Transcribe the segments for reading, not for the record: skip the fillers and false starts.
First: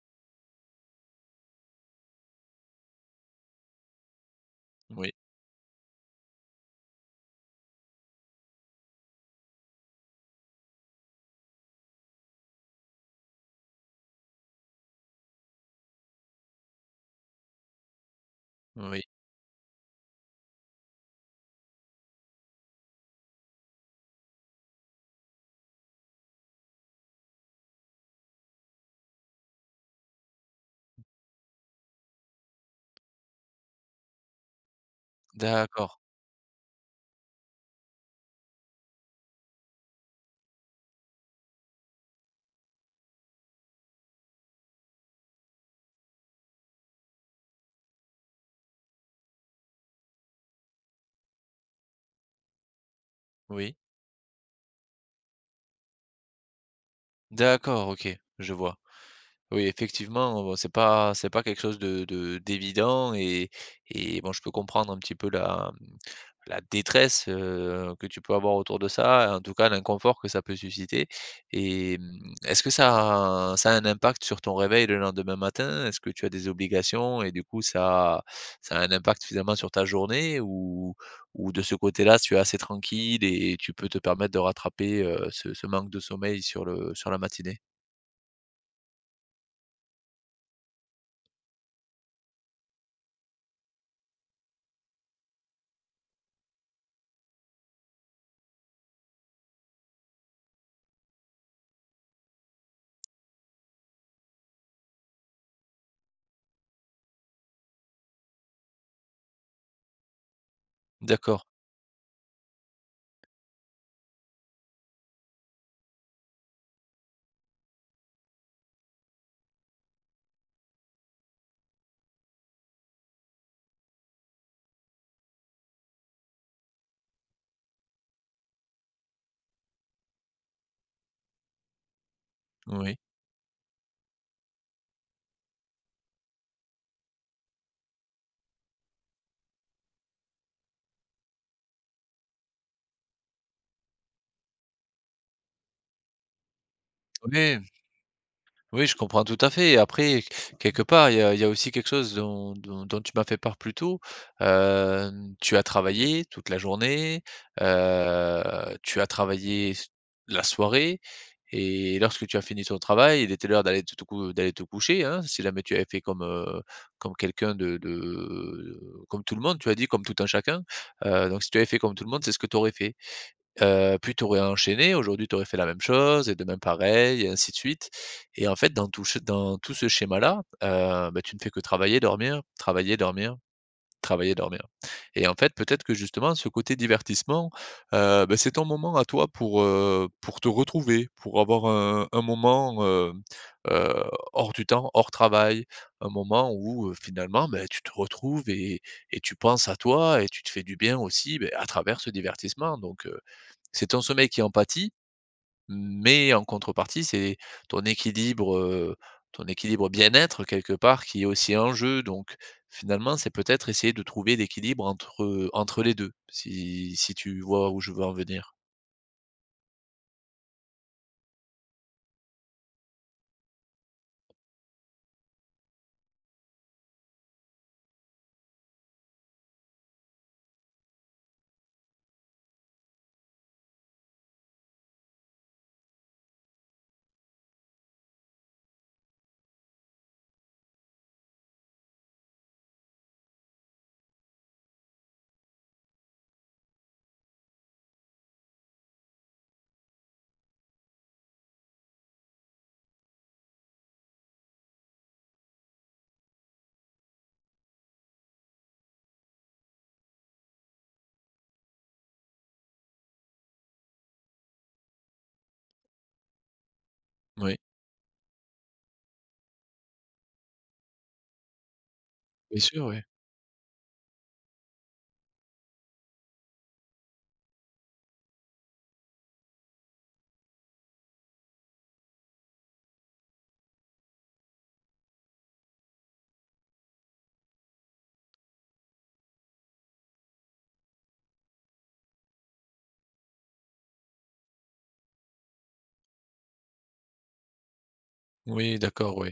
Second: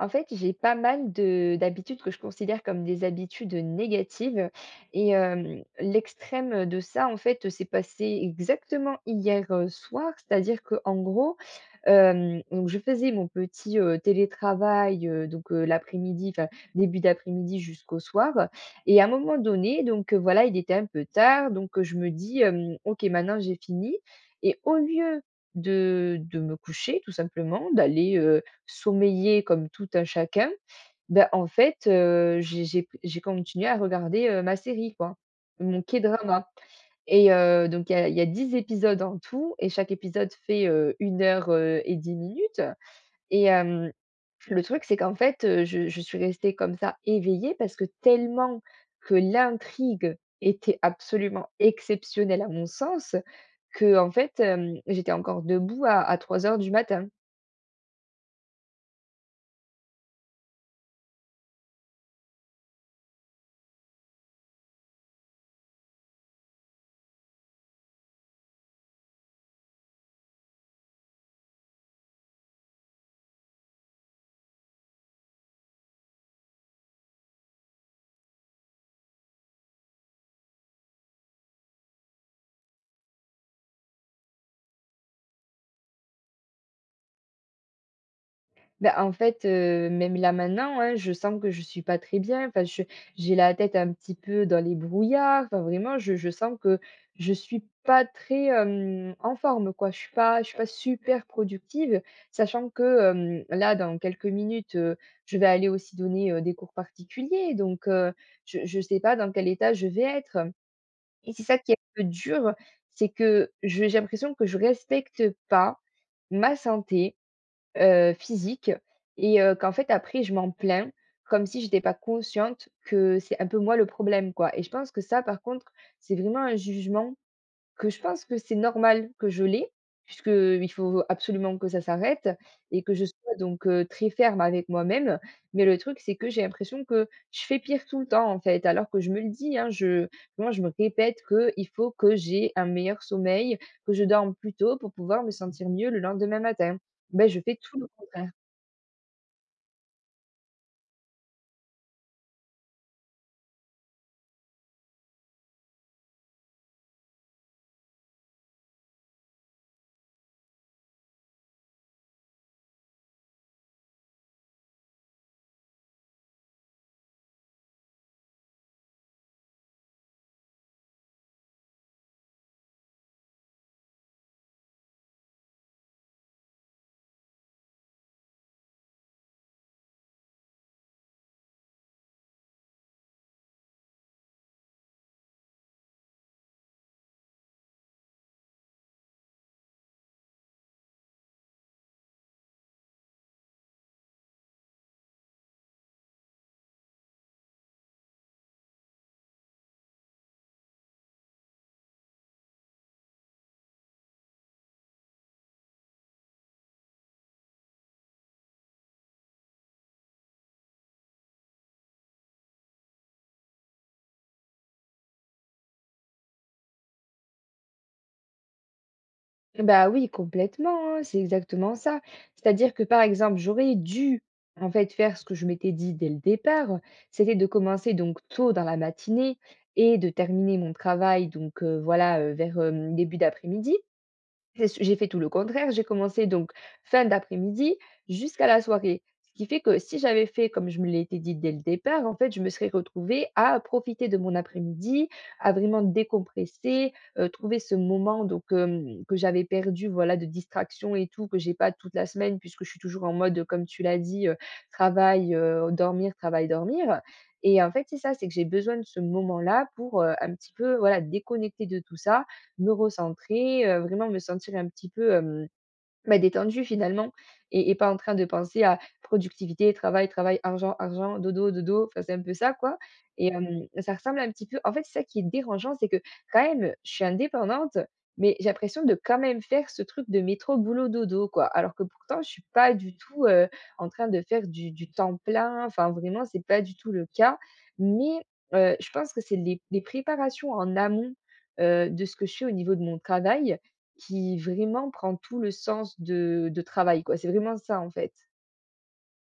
En fait, j'ai pas mal de d'habitudes que je considère comme des habitudes négatives et Oui, l'extrême de ça, en fait, s'est passé exactement hier soir. C'est-à-dire que, en gros, donc je faisais mon petit télétravail, donc l'après-midi, enfin début d'après-midi jusqu'au soir et oui, à un moment donné, donc voilà, il était un peu tard, donc je me dis, hem: «OK, maintenant j'ai fini» et au lieu de me coucher tout simplement, d'aller, sommeiller comme tout un chacun, ben en fait, j'ai continué à regarder ma série, quoi, mon d'accord, K-drama et donc il y a 10 épisodes en tout et chaque épisode fait 1 heure et 10 minutes. Et le truc, c'est qu'en fait, je suis restée comme ça éveillée parce que tellement que l'intrigue était absolument exceptionnelle à mon sens oui, que en fait, j'étais encore debout à 3 heures du matin. d'accord, OK, je vois. Oui, effectivement, bon, c'est pas quelque chose de d'évident et bon, je peux comprendre un petit peu la détresse, que tu peux avoir autour de ça, en tout cas l'inconfort que ça peut susciter et mmh, est-ce que ça a un impact sur ton réveil le lendemain matin? Est-ce que tu as des obligations et du coup ça a un impact finalement sur ta journée ou de ce côté-là, tu es assez tranquille et tu peux te permettre de rattraper, ce manque de sommeil sur le sur la matinée? Ben en fait, même là maintenant, hein, je sens que je suis pas très bien. Enfin, je j'ai la tête un petit peu dans les brouillards. Enfin, vraiment, je sens que je suis pas très en forme, quoi. Je suis pas super productive, sachant que, là, dans quelques minutes, je vais aller aussi donner des cours particuliers. Donc, je sais pas dans quel état je vais être. Et c'est D'accord, ça qui est un peu dur, c'est que je j'ai l'impression que je respecte pas ma santé, physique et qu'en fait après je m'en plains, comme si j'étais pas consciente que c'est un peu moi le problème, quoi, et je pense que ça, par contre, c'est vraiment un jugement que je pense que c'est normal que je l'ai, puisqu'il faut absolument que ça s'arrête et que oui. je sois donc très ferme avec moi-même. Mais le truc, c'est que j'ai l'impression que je fais pire tout le temps, en fait, alors que je me le dis, hein, je moi, je me répète qu'il faut que j'ai un meilleur sommeil, que je dorme plus tôt pour pouvoir me sentir mieux le lendemain matin. Ben, je fais Oui, tout le contraire. oui, je comprends tout à fait et après, quelque part, il y a aussi quelque chose dont tu m'as fait part plus tôt. Tu as travaillé toute la journée, heu, tu as travaillé s la soirée et lorsque tu as fini ton travail, il était l'heure d'aller te te cou d'aller te coucher, hein. Si jamais tu avais fait comme, comme quelqu'un de comme tout le monde, tu as dit: «Comme tout un chacun», donc si tu avais fait comme tout le monde, c'est ce que tu aurais fait. Puis tu aurais enchaîné, aujourd'hui tu aurais fait la même chose et demain pareil et ainsi de suite et en fait dans tout ce schéma-là, bah, tu ne fais que travailler, dormir, travailler, dormir, travailler, dormir et en fait peut-être que justement ce côté divertissement, bah, c'est ton moment à toi pour te retrouver, pour avoir un moment, heu, hors du temps, hors travail, un moment où, finalement, beh, tu te retrouves et tu penses à toi et tu te fais du bien aussi, beh, à travers ce divertissement donc c'est ton sommeil qui en pâtit, mais en contrepartie, c'est ton équilibre, heu, ton équilibre bien-être quelque part qui est aussi en jeu. Donc finalement, c'est peut-être essayer de trouver l'équilibre entre, entre les 2. Si si tu vois où je veux en venir. Bah oui, complètement, hein, c'est exactement ça. C'est-à-dire que, par exemple, j'aurais dû en fait faire ce que je m'étais dit dès le départ, c'était de commencer donc tôt dans la matinée et de terminer mon travail donc voilà, vers, début d'après-midi. J'ai fait tout le contraire, j'ai commencé donc fin d'après-midi jusqu'à la soirée. Ce qui fait que si j'avais fait comme je me l'étais dit dès le départ, en fait, je me serais retrouvée à profiter de mon après-midi, à vraiment décompresser, trouver ce moment donc que j'avais perdu, voilà, de distraction et tout, que j'ai pas toute la semaine puisque je suis toujours en mode, comme tu l'as dit, travail, dormir, travail, dormir. Et en fait, c'est ça, c'est que j'ai besoin de ce moment-là pour, un petit peu, voilà, déconnecter de tout ça, me recentrer, vraiment me sentir un petit peu, bah, détendu finalement, Oui. et pas en train de penser à productivité, travail, travail, argent, argent, dodo, dodo, enfin, c'est un peu ça, Bien quoi. sûr, oui. Et ça ressemble un petit peu en fait, c'est ça qui est dérangeant, c'est que quand même, je suis indépendante, mais j'ai l'impression de quand même faire ce truc de métro boulot dodo, quoi. Alors que pourtant, je suis pas du tout, en train de faire du temps plein, enfin vraiment, c'est pas du tout le cas. Mais, je pense que c'est les préparations en amont, de ce que je fais au niveau de mon travail qui vraiment prend tout le sens de travail, quoi. C'est vraiment ça, en fait. Oui, d'accord, oui.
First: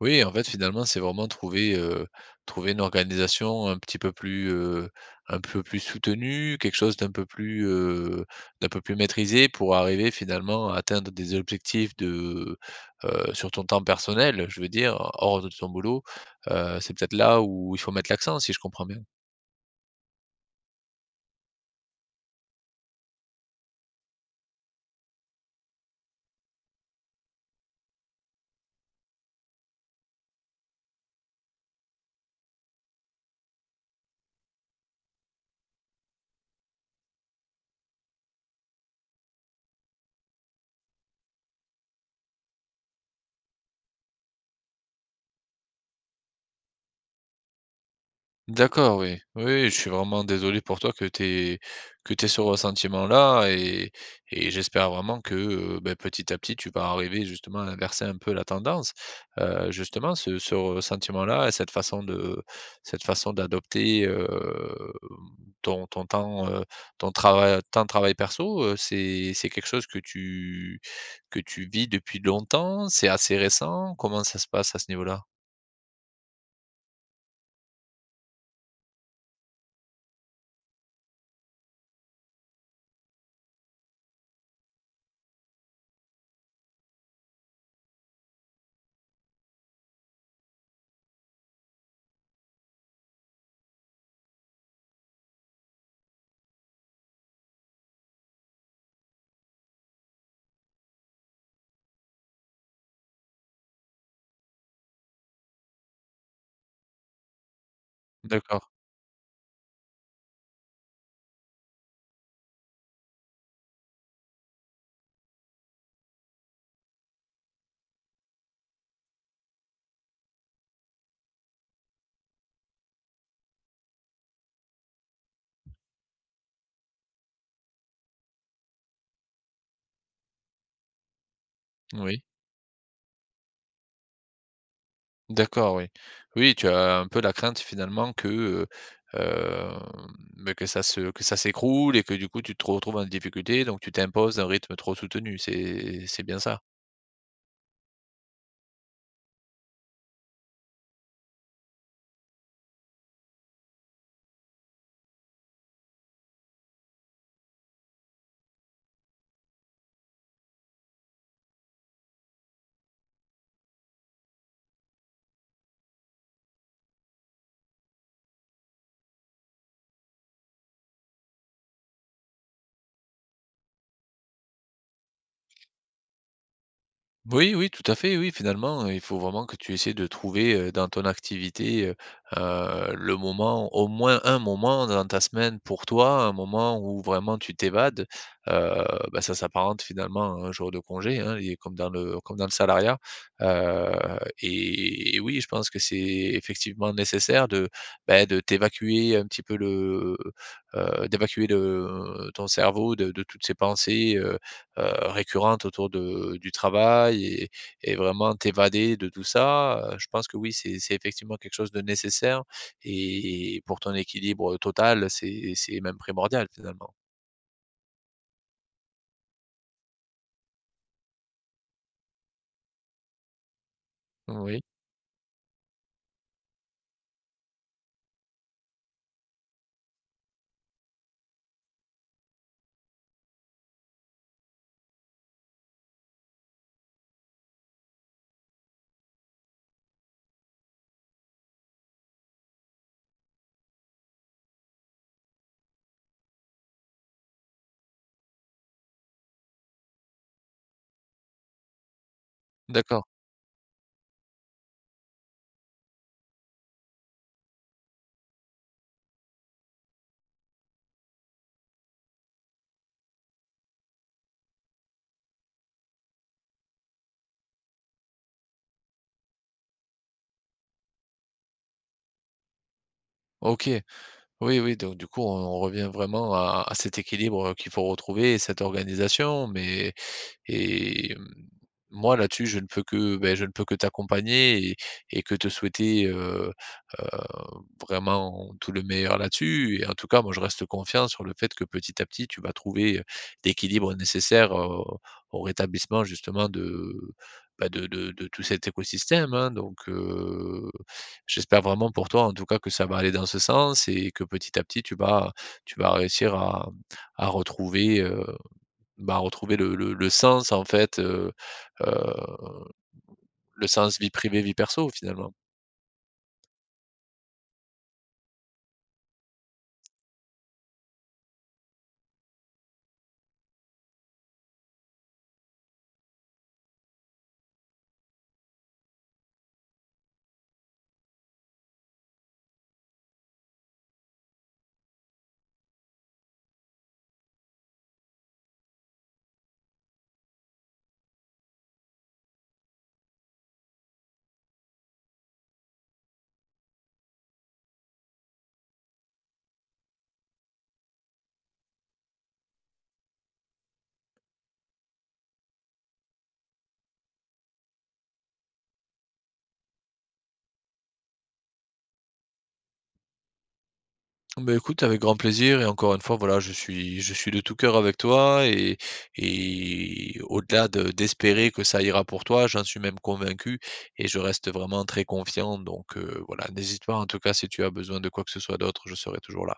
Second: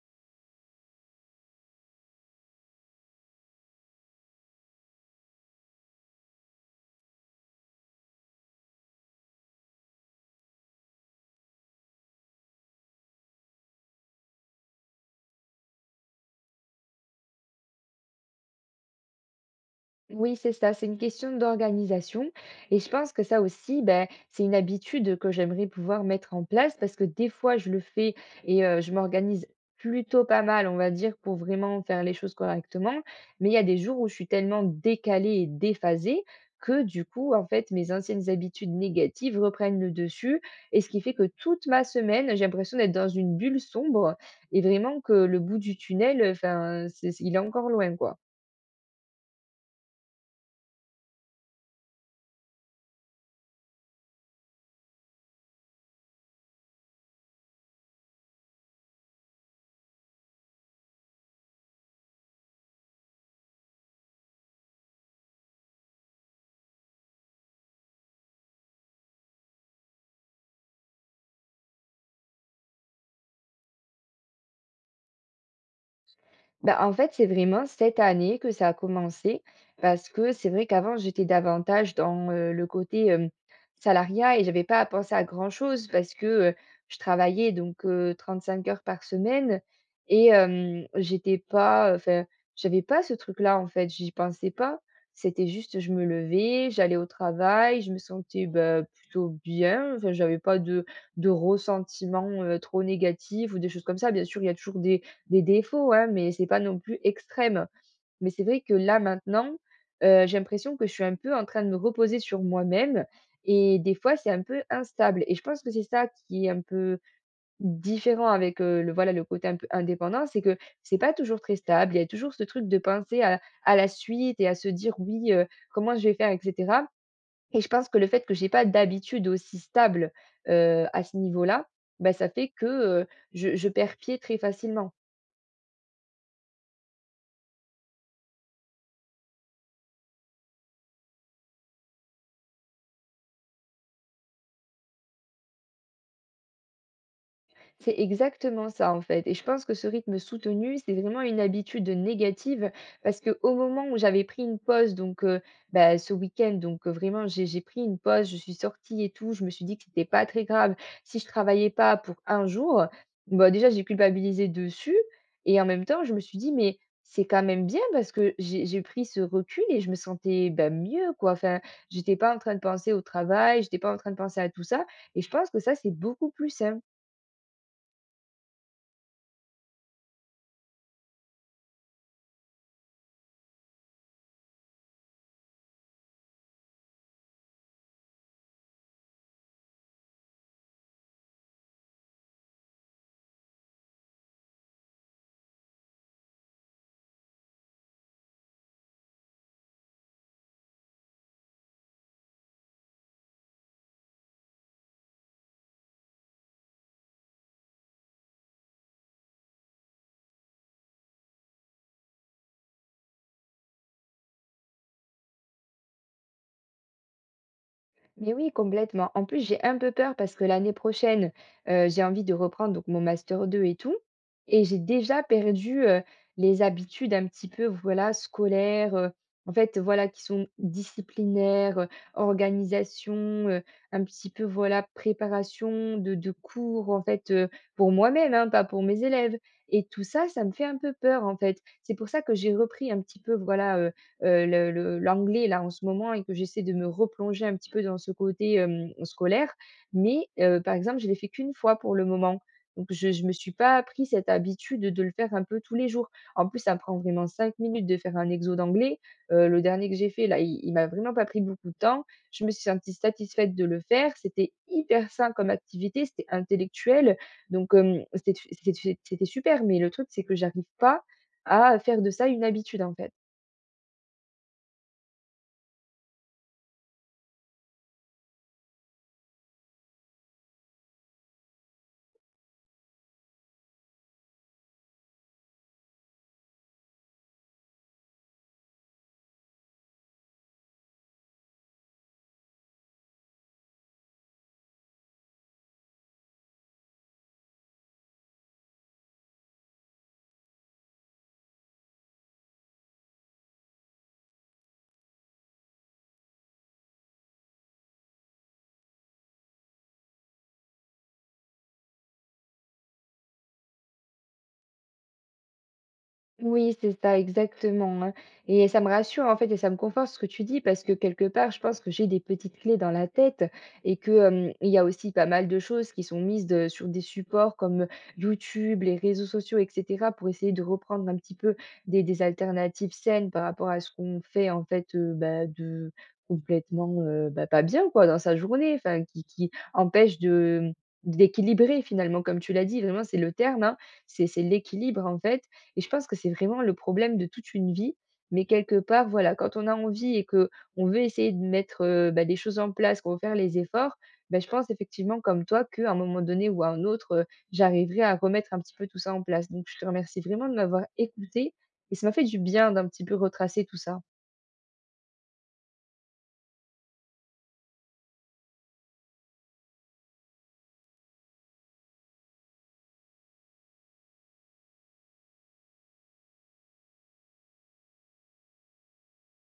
Oui, en fait, finalement, c'est vraiment trouver, trouver une organisation un petit peu plus, un peu plus soutenue, quelque chose d'un peu plus maîtrisé pour arriver finalement à atteindre des objectifs de, sur ton temps personnel, je veux dire, hors de ton boulot. C'est peut-être là où il faut mettre l'accent, si je comprends bien? Oui, c'est ça, c'est une question d'organisation. Et je pense que ça aussi, ben, c'est une habitude que j'aimerais pouvoir mettre en place parce que des fois, je le fais et je m'organise plutôt pas mal, on va dire, pour vraiment faire les choses correctement. Mais il y a des jours où je suis tellement décalée et déphasée que du coup, en fait, mes anciennes habitudes négatives reprennent le dessus. Et ce qui fait que toute ma semaine, j'ai l'impression d'être dans une bulle sombre et vraiment que le bout du tunnel, enfin, il est encore loin, quoi. D'accord, oui. Oui, oui, je suis vraiment désolé pour toi que tu ce ressentiment-là et j'espère vraiment que, beh, petit à petit, tu vas arriver justement à inverser un peu la tendance. Justement ce ressentiment-là et cette façon de cette façon d'adopter, ton temps, ton trava temps de travail perso, c'est quelque chose que tu vis depuis longtemps? C'est assez récent? Comment ça se passe à ce niveau-là? Bah, en fait, c'est vraiment cette année que ça a commencé parce que c'est vrai qu'avant, j'étais davantage dans le côté salariat et j'avais pas à penser à grand-chose parce que, je travaillais donc 35 heures par semaine et j'étais pas, enfin, j'avais pas ce truc-là, en fait, j'y pensais pas. C'était juste je me levais, j'allais au travail, je me sentais, bah, plutôt bien, enfin, j'avais pas de ressentiment, trop négatif ou des choses comme ça. Bien sûr, il y a toujours des défauts, hein, mais c'est pas non plus extrême. Mais c'est vrai D'accord, que là, maintenant, j'ai l'impression que je suis un peu en train de me reposer sur moi-même et des fois, c'est un peu instable et je pense que c'est ça qui est un peu différent avec le voilà, le côté un peu indépendant, c'est que c'est pas toujours très stable. Il y a toujours ce truc de penser à la suite et à se dire: «Oui, comment je vais faire?» et cetera. Et je pense que le fait que j'ai pas d'habitude aussi stable, à ce niveau-là, bah, oui. ça fait que, je perds pied très facilement. D'accord, oui. Oui, tu as un peu la crainte finalement que, hem, beh, que ça s'écroule et que du coup tu te retrouves en difficulté, donc tu t'imposes un rythme trop soutenu, c'est bien ça? C'est exactement ça, en fait, et je pense que ce rythme soutenu, c'est vraiment une habitude négative parce que au moment où j'avais pris une pause, donc bah, ce week-end, donc vraiment j'ai pris une pause, je suis sortie et tout, je me suis dit que c'était pas très grave si je travaillais pas pour un jour. Bah, déjà j'ai culpabilisé dessus et en même temps je me suis dit: «Mais c'est quand même bien parce que j'ai pris ce recul et je me sentais, bah, mieux, quoi». Enfin, j'étais pas en train de penser au travail, j'étais pas en train de penser à tout ça et je pense que ça, c'est beaucoup plus simple. Oui, oui, tout à fait, oui, finalement, il faut vraiment que tu essaies de trouver, dans ton activité, le moment au moins un moment dans ta semaine pour toi, un moment où vraiment tu t'évades. Heu, Bah, ça s'apparente finalement à un jour de congé, hein, et comme dans le salariat. Heu, et oui, je pense que c'est effectivement nécessaire de, bah, de t'évacuer un petit peu le, d'évacuer le ton cerveau de toutes ces pensées, récurrentes autour de du travail et vraiment t'évader de tout ça, je pense que oui, c'est effectivement quelque chose de nécessaire et pour ton équilibre total, c'est même primordial finalement. Mais oui, complètement. En plus, j'ai un peu peur parce que l'année prochaine, j'ai envie de reprendre donc mon master 2 et tout. Oui, Et j'ai déjà perdu les habitudes un petit peu, voilà, scolaires, en fait, voilà, qui sont disciplinaires, organisation, euh, un petit peu, voilà, préparation de cours, en fait, pour moi-même, hein, pas pour mes élèves. Et tout ça, ça me fait un peu peur, en fait. C'est pour ça que j'ai repris un petit peu, voilà, le l'anglais là en ce moment et que j'essaie de me replonger un petit peu dans ce côté scolaire. Mais, par exemple, je l'ai fait qu'une fois pour le moment. Donc d'accord. je me suis pas pris cette habitude de le faire un peu tous les jours. En plus, ça me prend vraiment 5 minutes de faire un exo d'anglais. Le dernier que j'ai fait là, il m'a vraiment pas pris beaucoup de temps. Je me suis sentie satisfaite de le faire. C'était hyper sain comme activité, c'était intellectuel. Donc, c'était super, mais le truc, c'est que j'arrive pas à faire de ça une habitude, en fait. OK. Oui, oui, donc du coup, on revient vraiment à cet équilibre, qu'il faut retrouver et cette organisation, mais et hem, moi là-dessus, je ne peux que, beh, je ne peux que t'accompagner et que te souhaiter, heu, vraiment tout le meilleur là-dessus et en tout cas, moi, je reste confiant sur le fait que petit à petit, tu vas trouver, l'équilibre nécessaire, au rétablissement justement de, bah, de tout cet écosystème, hein. Donc j'espère vraiment pour toi, en tout cas, que ça va aller dans ce sens et que petit à petit, tu vas réussir à retrouver, bah, retrouver le sens en fait, heu, le sens vie privée, vie perso finalement. Oui, c'est ça, exactement, hein, et ça me rassure, en fait, et ça me conforte ce que tu dis parce que quelque part, je pense que j'ai des petites clés dans la tête et que, il y a aussi pas mal de choses qui sont mises de sur des supports comme YouTube, les réseaux sociaux et cetera, pour essayer de reprendre un petit peu des alternatives saines par rapport à ce qu'on fait, en fait, bah, de complètement, bah, pas bien, quoi, dans sa journée, enfin qui empêche de, mmh, d'équilibrer finalement, comme tu l'as dit, vraiment c'est le terme, hein, c'est l'équilibre, en fait, et je pense que c'est vraiment le problème de toute une vie. Mais quelque part, voilà, quand on a envie et que on veut essayer de mettre bah, des choses en place, qu'on veut faire les efforts, bah, je pense effectivement, comme toi, qu'à un moment donné ou à un autre, j'arriverai à remettre un petit peu tout ça en place. Donc, je te remercie vraiment de m'avoir écouté et ça m'a fait du bien d'un petit peu retracer tout ça. Bah, écoute, avec grand plaisir et encore une fois, voilà, je suis de tout cœur avec toi et au-delà de d'espérer que ça ira pour toi, j'en suis même convaincu et je reste vraiment très confiant donc voilà, n'hésite pas en tout cas si tu as besoin de quoi que ce soit d'autre, je serai toujours là.